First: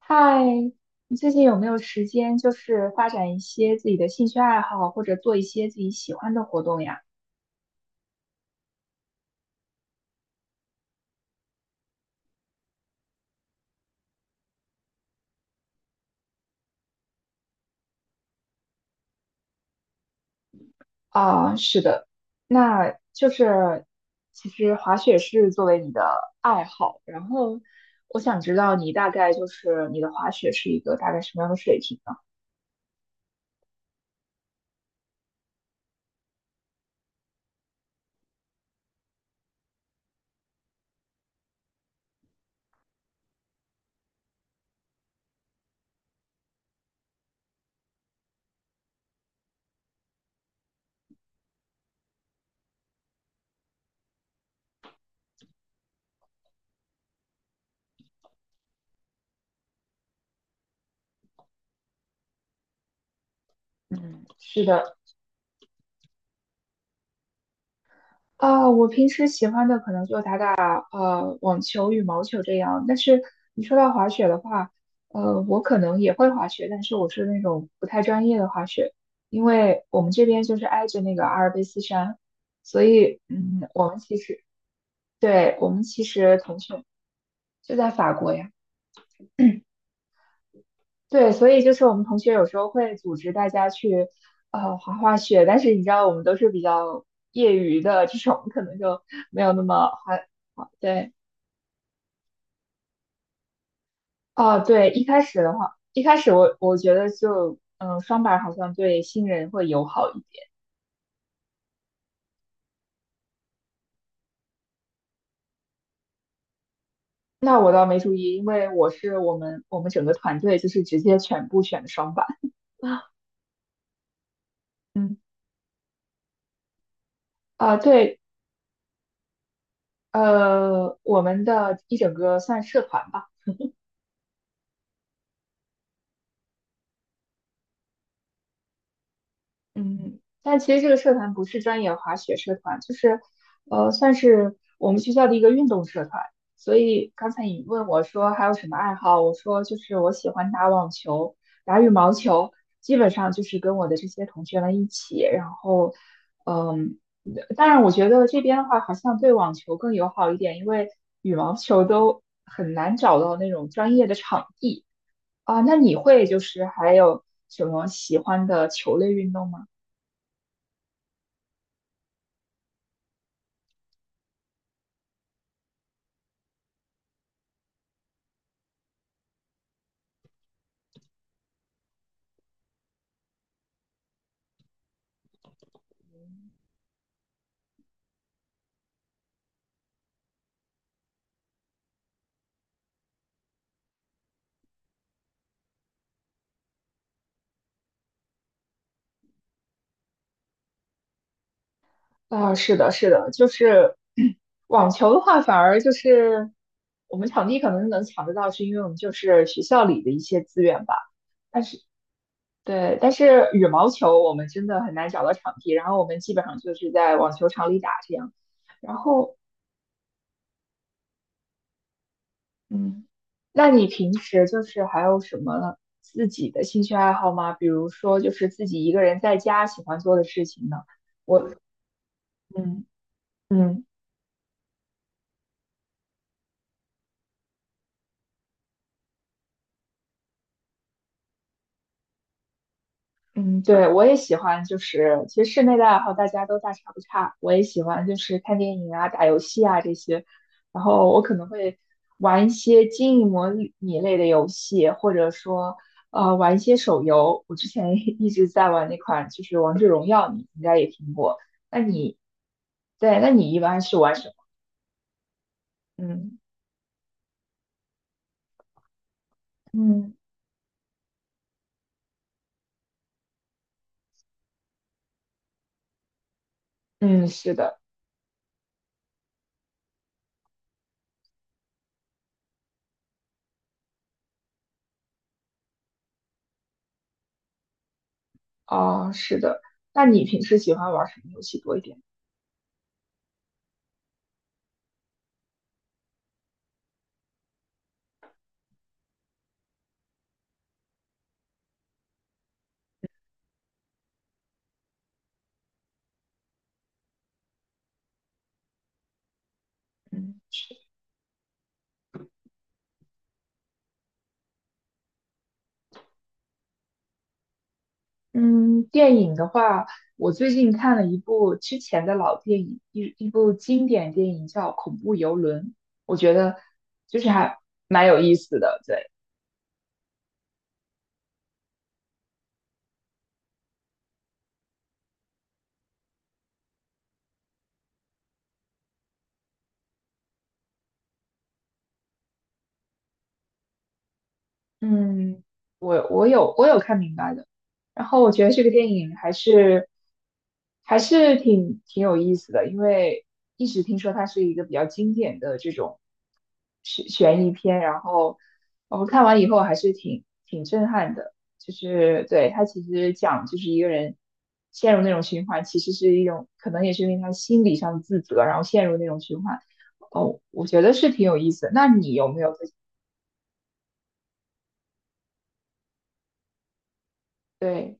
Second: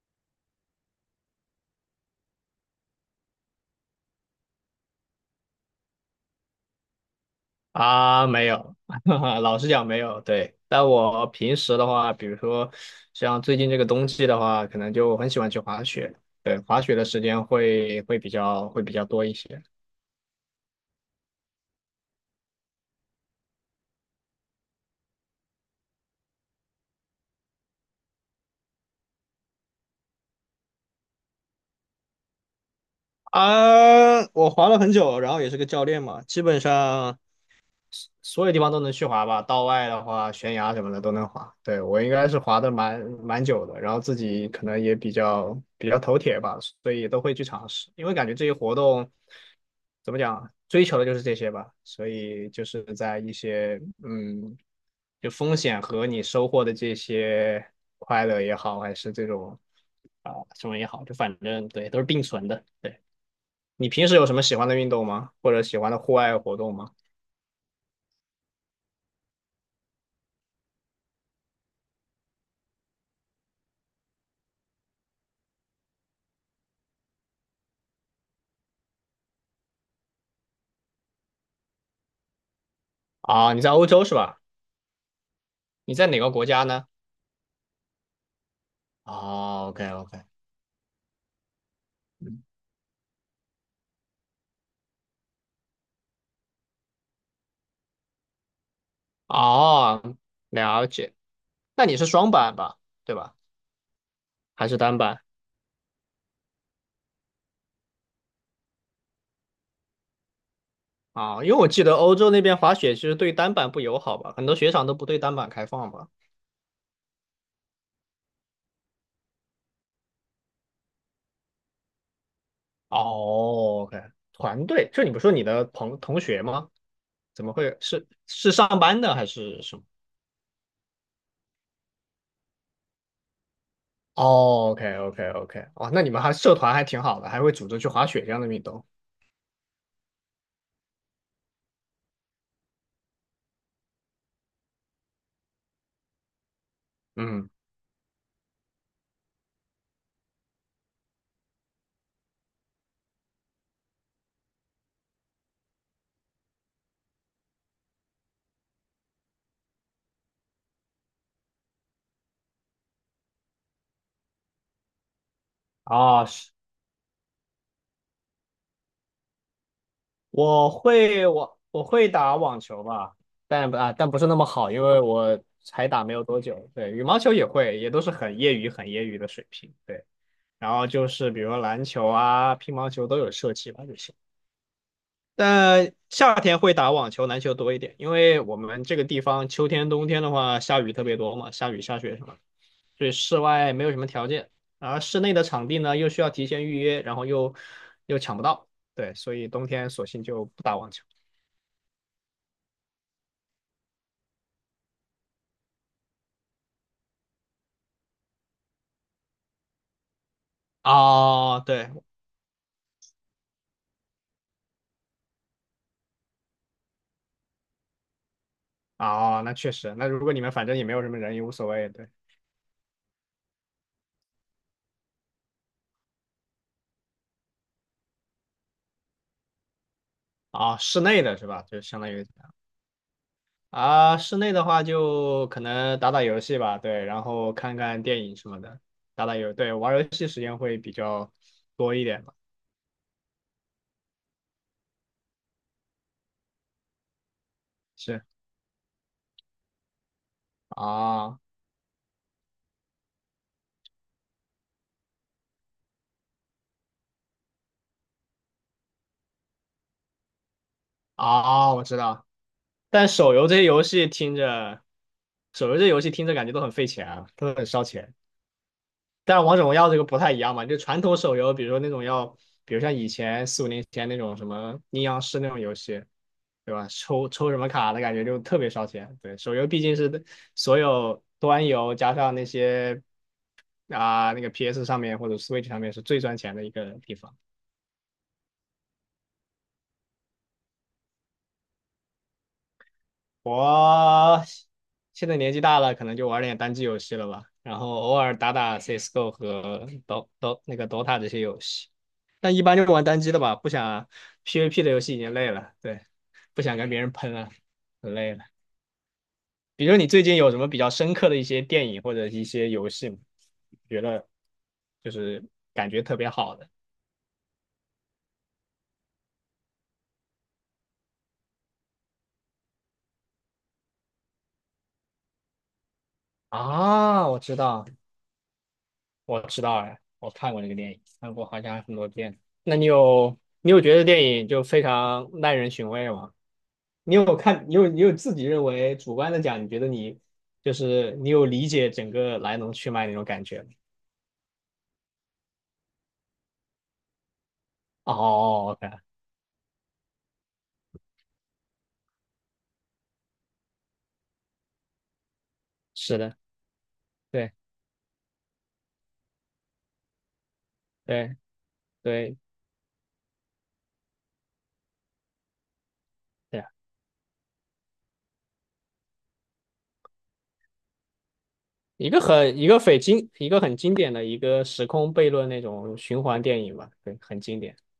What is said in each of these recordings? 嗨，你最近有没有时间，就是发展一些自己的兴趣爱好，或者做一些自己喜欢的活动呀？啊，没有，老实讲没有。对，但我平时的话，比如说像最近这个冬季的话，可能就很喜欢去滑雪。对，滑雪的时间会比较多一些。啊，是的，那就是其实滑雪是作为你的爱好，然后我想知道你大概就是你的滑雪是一个大概什么样的水平呢？啊，我滑了很久，然后也是个教练嘛，基本上所有地方都能去滑吧，道外的话，悬崖什么的都能滑。对，我应该是滑的蛮久的，然后自己可能也比较头铁吧，所以也都会去尝试。因为感觉这些活动怎么讲啊，追求的就是这些吧，所以就是在一些就风险和你收获的这些快乐也好，还是这种啊、什么也好，就反正对都是并存的。对，你平时嗯，有什么喜是欢的运的，动吗？或者喜欢的户外活动吗？啊，我平时喜欢的可能就打打网球、羽毛球这样。但是你说到滑雪的话，我可能也会滑雪，但是我是那种不太专业的滑雪，因为我们这边就是挨着那个阿尔卑斯山，所以啊，你在欧我们洲是其吧？实对我们你其在哪个实国同家学呢？就在法国呀，哦，OK OK,对，所以就是我们同学嗯，有时候会组织大家去滑滑雪，但是你知道我们都是比较业余的这种，可能就没有那么哦，滑，滑了对。解。那你是双板吧？对吧？哦，还是对，单一板？开始的话，一开始我觉得就，嗯，双板好像对新人会友好一点。啊、因为我记得欧洲那边滑雪其实对单板不友好吧，很多雪场都不对单板开放吧。那我倒没注意，因为我是我们整个团队就是直接全部选的双板。哦，OK,团队，就你嗯，不是说你的朋同学吗？怎么啊，会是对，是上班的还是什么？我们的一整个算社团吧。哦，OK OK OK,哦，那你们还社团还挺好的，还会组织去滑雪这样的运动。嗯，但其实这个社团不是专业滑雪社团，就是，算是我们学校的一个运动社团。所以刚才嗯，你问我说还有什么爱好，我说就是我喜欢打网球、打羽毛球，基本上就是跟我的这些同学们一起。然后，嗯，当然我觉得这边的话好像对网球更友好一点，因为羽毛球都很难找到那种专业的场地啊。那你啊会就是。是还有什么喜欢的球类运动吗？我会打网球吧，但不是那么好，因为我才打没有多久。对，羽毛球也会，也都是很业余的水平。对，然后就是比如说篮球啊、乒乓球都有涉及吧就行。但夏天会打网球、篮球多一点，因为我们这个地方秋天、冬天的话下雨特别多嘛，下雨下雪什么的，所以室外没有什么条件，而室内的场地呢又需要提前预约，然后又抢不到，对，所以冬天索性就不打网球。啊，是的，是的，就是 网球的话，反而就是我们场地可能能抢得到，是因为我们就是学校里的一些资源吧。哦，对，对，但是羽毛球我们真的很难找到场地，然后我们基本上就是在网球场里打这样。然后，哦，那确实，那如果你们反正也没有什么人，也无所谓，对，嗯，那你平时就是还有什么自己的兴趣爱好吗？比如说，就是自己一个人在家喜欢做的事情呢？啊、室内的我，是吧？就相当于嗯嗯。啊、室内的话就可能打打游戏吧，对，然后看看电影什么的，打打游，对，玩游戏时间会比较多一点吧，嗯，对，我也喜欢，就是其实室内的爱好大家都大差不差。我也喜欢就是，是看电影啊、打游戏啊这些，然后我可啊，能会玩一些经营模拟类的游戏，或者说玩一些手游。我之前 一直在玩那款就是《王者荣耀》，你应该也听过。啊、那我知你道，但对，那手游你这一些般游是戏玩什么？听着，手游这些游戏听着嗯感觉都很费钱啊，都很烧钱。但是王者荣耀这个嗯，不太一样嘛，就传统手游，比如说那种要，比如像以前四五年前那种什么阴阳师那种游戏，对吧？嗯，抽抽是什么的，卡的感觉就特别烧钱。对，手游毕竟是所有端游加上那些啊、那个 PS 上面或者 Switch 上面是最赚钱的一个地方。哦，是的。那你平时喜欢玩什么游戏多一点？我现在年纪大了，可能就玩点单机游戏了吧，然后偶尔打打 CS:GO 和 那个 Dota 这些游戏，但一般就是玩单机的吧，不想 PVP 的游戏已经累了，对，不想跟别人喷了，很累了。比如你最嗯近有什么比较深刻的一些电影或者一些游戏吗，觉得就是感觉特别好的。嗯，电影的话，我最近看了一部之前的老电影，一部经典电影叫《恐怖游轮》，我觉得就是啊？我知还道，蛮有意思的。对。我知道哎，我看过那个电影，看过好像很多遍。那你有你有觉得电影就非常耐人寻味吗？你有看你有你有自己认为主观的讲，你觉得你就是你有理解整个来龙去脉那种感觉吗？嗯，我有我看明白的，然后我觉得这个哦电，OK,影还是还是挺挺有意思的，因为一直听说它是一个比较经典的这种是的，悬疑对片，然后我们看完以后还是挺挺震撼的，对就是对对它其实讲就是一个人陷入那种循环，其实是一种对啊，可能也是因为他心理上的自责，然后陷入那种循环，哦，我觉得是挺有意思的。那一你个有没有很一个非经一个很经典的一个时空悖论那种循环电影吧，对，很经典。对？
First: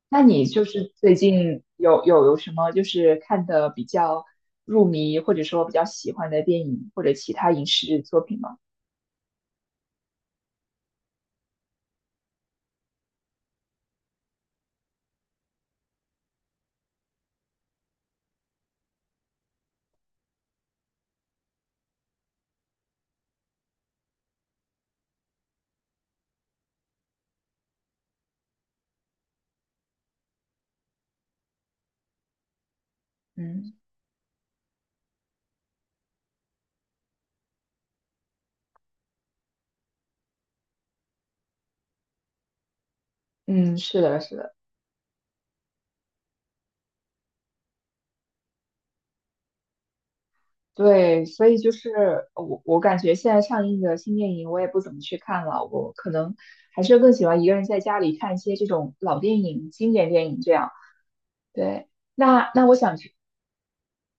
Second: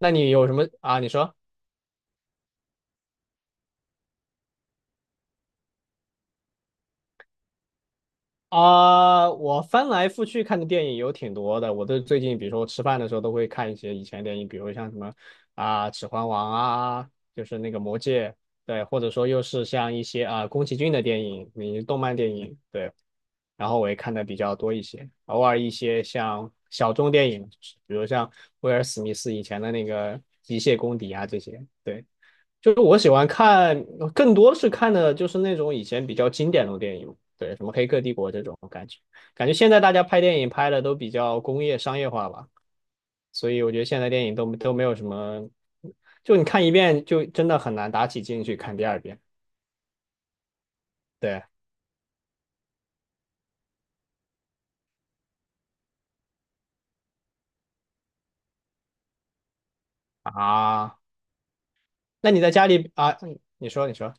那那你你有什就么是啊？你最说。近有什么就是看的比较入迷，或者说比较喜欢的电影或者其他影视作品吗？啊、我翻来覆去看的电影有挺多的。我都最近，比如说我吃饭的时候都会看一些以前电影，比如像什么啊、指环王》啊，就是那个《魔戒》，对，或者说又是像一些啊、宫崎骏的电影，你动漫电影，对。然后我也看的比较多一些，偶尔一些像小众电影，比如像威尔·史密斯以前的那个《机械公敌》啊这些，对。就是我喜欢嗯看，更多是看的就是那种以前比较经典的电影，对，什么《黑客帝国》这种感觉。感觉现在大家拍电影拍的都比较工业商业化吧，所以我嗯，觉得是现在的，电影是的，都没有什么，就你看一遍就真的很难打起劲去看第二遍。对，对所以就是我感觉现在上映的新电影我也不怎么去看了，我可能还是更喜欢一个人在家里看一些这种老电影、经典电影这样。啊，对，那你在那那家我里想去。啊？你说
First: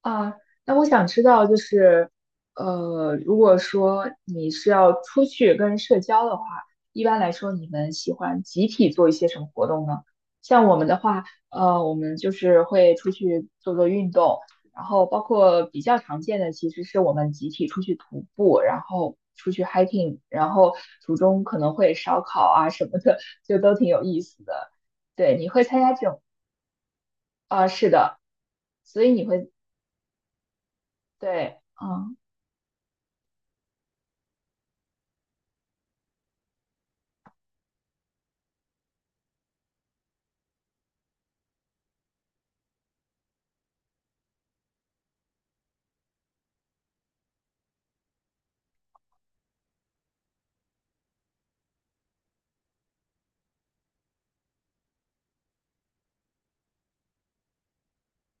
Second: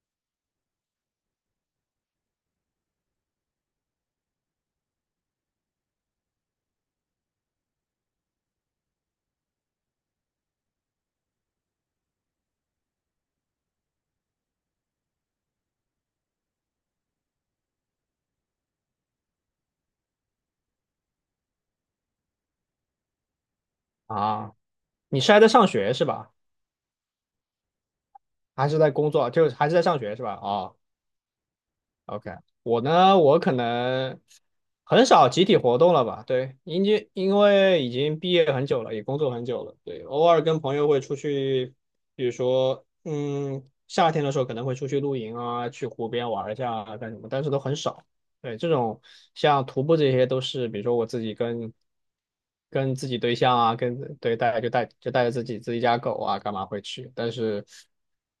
啊，那我想知道，就是，如果说你是要出去跟人社交的话，一般来说你们喜欢集体做一些什么活动呢？像我们的话，我们就是会出去做做运动，然后包括比较常见的，其实是我们集体出去徒步，然后出去 hiking，然后途中可能会烧烤啊什么的，就都挺有意思啊，的。你是对，还在你会上参加学是这种？吧？啊，是的，还是在所工以你作？就会，是还是在上学是吧？哦，对，嗯。OK,我呢，我可能很少集体活动了吧？对，因为已经毕业很久了，也工作很久了。对，偶尔跟朋友会出去，比如说，嗯，夏天的时候可能会出去露营啊，去湖边玩一下啊，干什么，但是都很少。对，这种像徒步这些都是，比如说我自己跟自己对象啊，跟对带就带就带着自己家狗啊，干嘛会去？但是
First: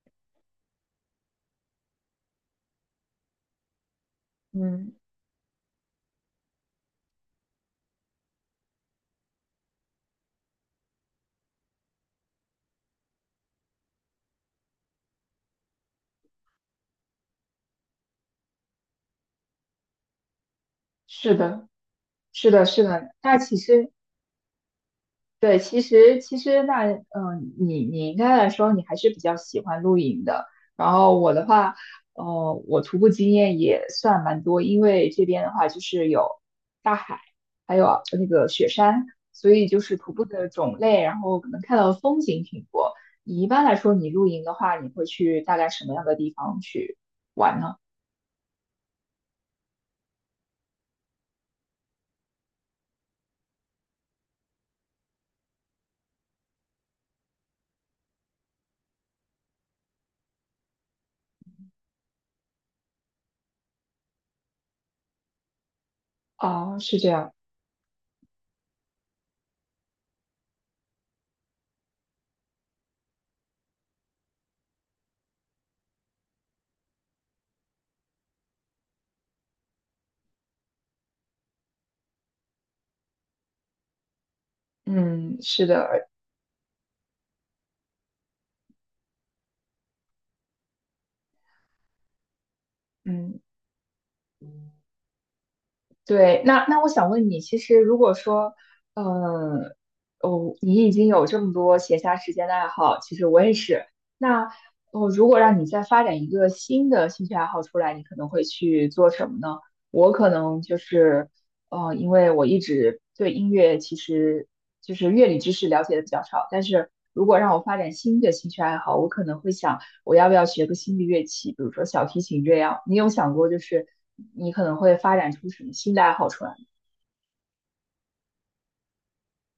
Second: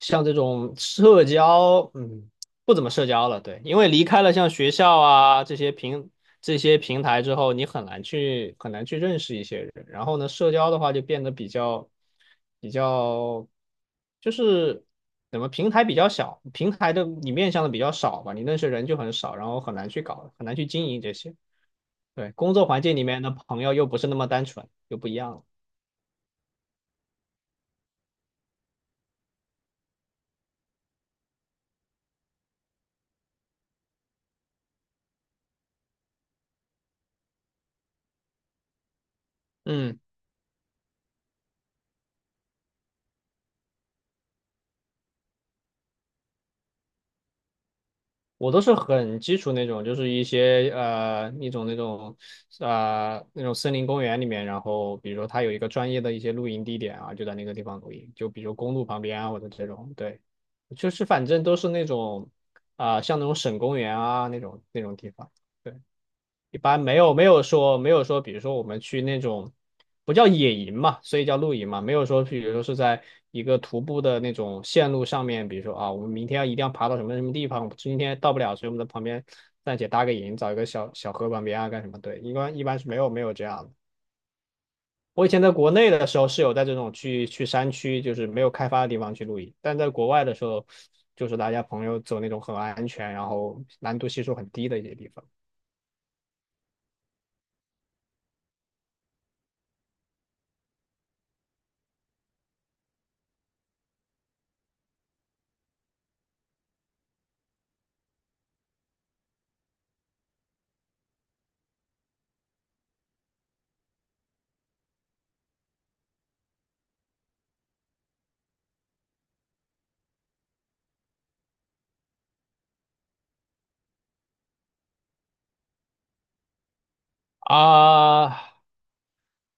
像这种社交，嗯。不怎么社交了，对，因为离开了像学嗯，校啊这些平台之后，你很难去很难去认识一些人。然后呢，社交的话就变得比较比较，就是怎么平台比较小，平台的你面向的比较少吧，你认识人就很少，然后很难去经营这是些。的，对，是工的，作环是境里的。面的那其朋友又实，不是那么单纯，又不一样了。对，其实其实那，嗯、你你应该来说，你还是比较喜欢露营的。然后我的话，我徒步经验也算蛮多，因为这边的话就是有大海，还有那个雪山，所以就是嗯。徒步的种类，然后可能看到的风景挺多。你一般来说，你露营的话，你会去大概什么样的地方去玩呢？我都是很基础那种，就是一些呃一种那种那种森林公园里面，然后比如说它有一个专业的一些露营地点啊，就在那个地方露营，就比如公路旁边啊或者这种，对，就是反正都是那种啊、像那种省公园啊那种地方，对，一哦，般没是这有没样，有说没有说，比如说我们去那种不叫野营嘛，所以叫露营嘛，没有说比如说是在一个徒步的那种线路上面，比如说啊，我们明天要一定要爬到什么什么地方，我今天到不了，所以我们在旁边暂且搭个营，找一个小河旁边啊干什么？对，一般是没有这样的。我以嗯，前在是国内的的，时候是有在这种去山区，就是没有开发的地方去露营，但在国外的时候，就是大家朋友走那种很安全，然嗯。后难度系数很低的一些地方。对，那那我想问你，其实如果说，呃，哦，你已经有这么多闲暇时间的爱好，其实我也是。那哦，如果让你再发展一个新的兴趣爱好出来，你可能会去做什么呢？我可能就是，因为我一直对音乐其实就是乐理知识了解的比较少，但是如果让我发展新的兴趣爱好，我可能会想。我要不要学个新的乐器，比如说小提琴这样？你有想过，就是你可能会发展出什么新的爱好出来吗？啊，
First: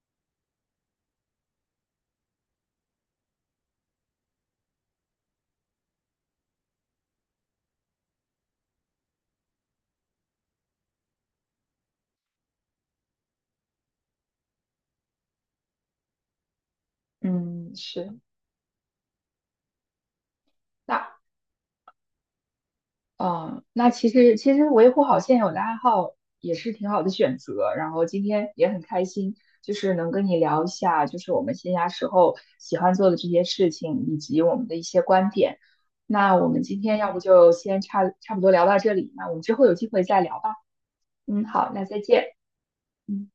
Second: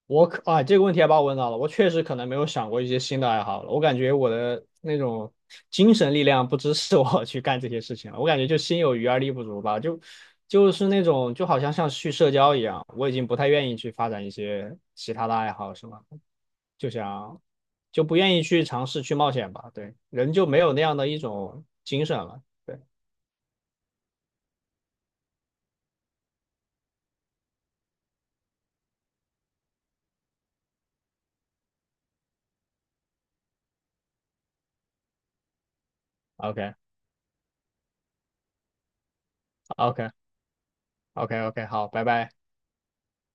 我可啊，这个问题还把我问到了。我确实可能没有想过一些新的爱好了。我感觉我的那种精神力量不支持我 去干这些事情了。我感觉就心有余而力不足吧，就是那种就好像去社交一样，我已经不太愿意去发展一些其他的爱好，是吗？就想嗯，就不是。愿意去尝试去冒险吧。对，人就没有那样的那一种精神了。对嗯，那其实其实维护好现有的爱好也是挺好的选择。然后今天也很开心，就是能跟你聊一下，就是我们闲暇时候喜欢做的这些事情，以及我们的一些观点。那我们，OK 今天要不就先差差不多聊到这里，那我们之后有机 OK 会再聊吧。OK 嗯，OK,好，那好，再拜见。拜。嗯。